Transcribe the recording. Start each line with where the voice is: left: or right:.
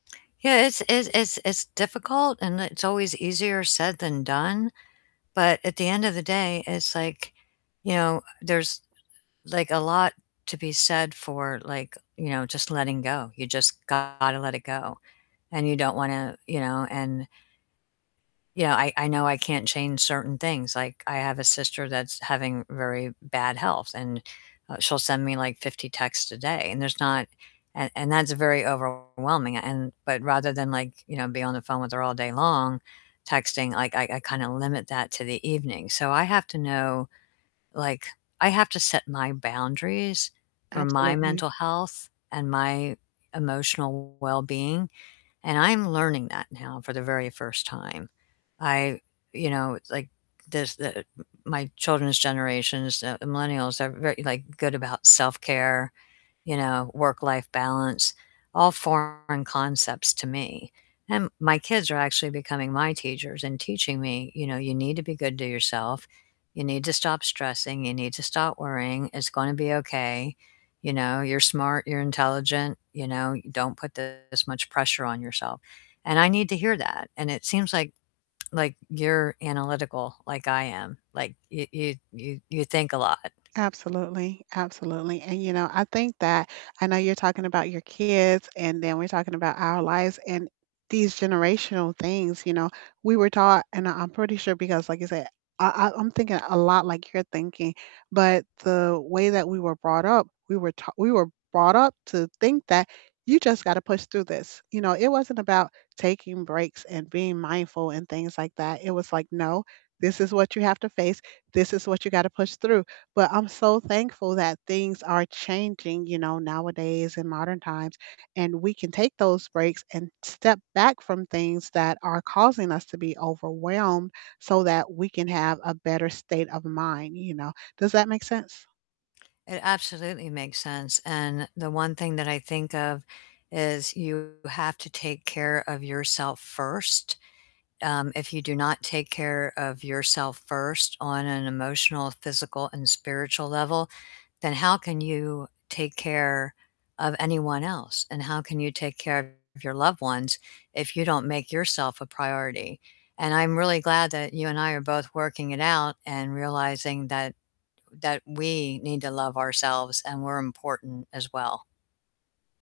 left: Yeah, it's it's it's it's difficult and it's always easier said than done, but at the end of the day, it's like, you know, there's, like, a lot to be said for, like, you know, just letting go. You just gotta let it go. And you don't wanna, you know, and you know, I I know I can't change certain things. Like, I have a sister that's having very bad health, and, uh, she'll send me, like, 50 texts a day, and there's not and and that's very overwhelming. And but rather than, like, you know, be on the phone with her all day long, texting, like, I I kinda limit that to the evening. So I have to know like, I have to set my boundaries for my
right: Absolutely.
left: mental health and my emotional wellbeing, and I'm learning that now for the very first time. I you know, like, there's the m my children's generations, the millennials, are very, like, good about self-care, you know, work-life balance, all foreign concepts to me and my kids are actually becoming my teachers and teaching me, you know, "You need to be good to yourself. You need to stop stressing, you need to stop worrying. It's gonna be okay, you know, you're smart, you're intelligent, you know, don't put this much pressure on yourself." And I need to hear that, and it seems like like, you're analytical like I am. Like y you you you think a lot.
right: Absolutely, absolutely. And, you know, I think that I know you're talking about your kids, and then we're talking about our lives and these generational things, you know, we were taught and I I'm pretty sure because, like you said, I I I'm thinking a lot like you're thinking. But the way that we were brought up, we were ta we were brought up to think that you just gotta push through this. You know, it wasn't about taking breaks and being mindful and things like that. It was like, "No, this is what you have to face. This is what you gotta push through." But I'm so thankful that things are changing, you know, nowadays in modern times, and we can take those breaks and step back from things that are causing us to be overwhelmed so that we can have a better state of mind, you know. Does that make sense?
left: It absolutely makes sense, and the one thing that I think of is you have to take care of yourself first. Um, if you do not take care of yourself first on an emotional, physical, and spiritual level, then how can you take care of anyone else? And how can you take care of your loved ones if you don't make yourself a priority? And I'm really glad that you and I are both working it out and realizing that that we need to love ourselves and we're important as well.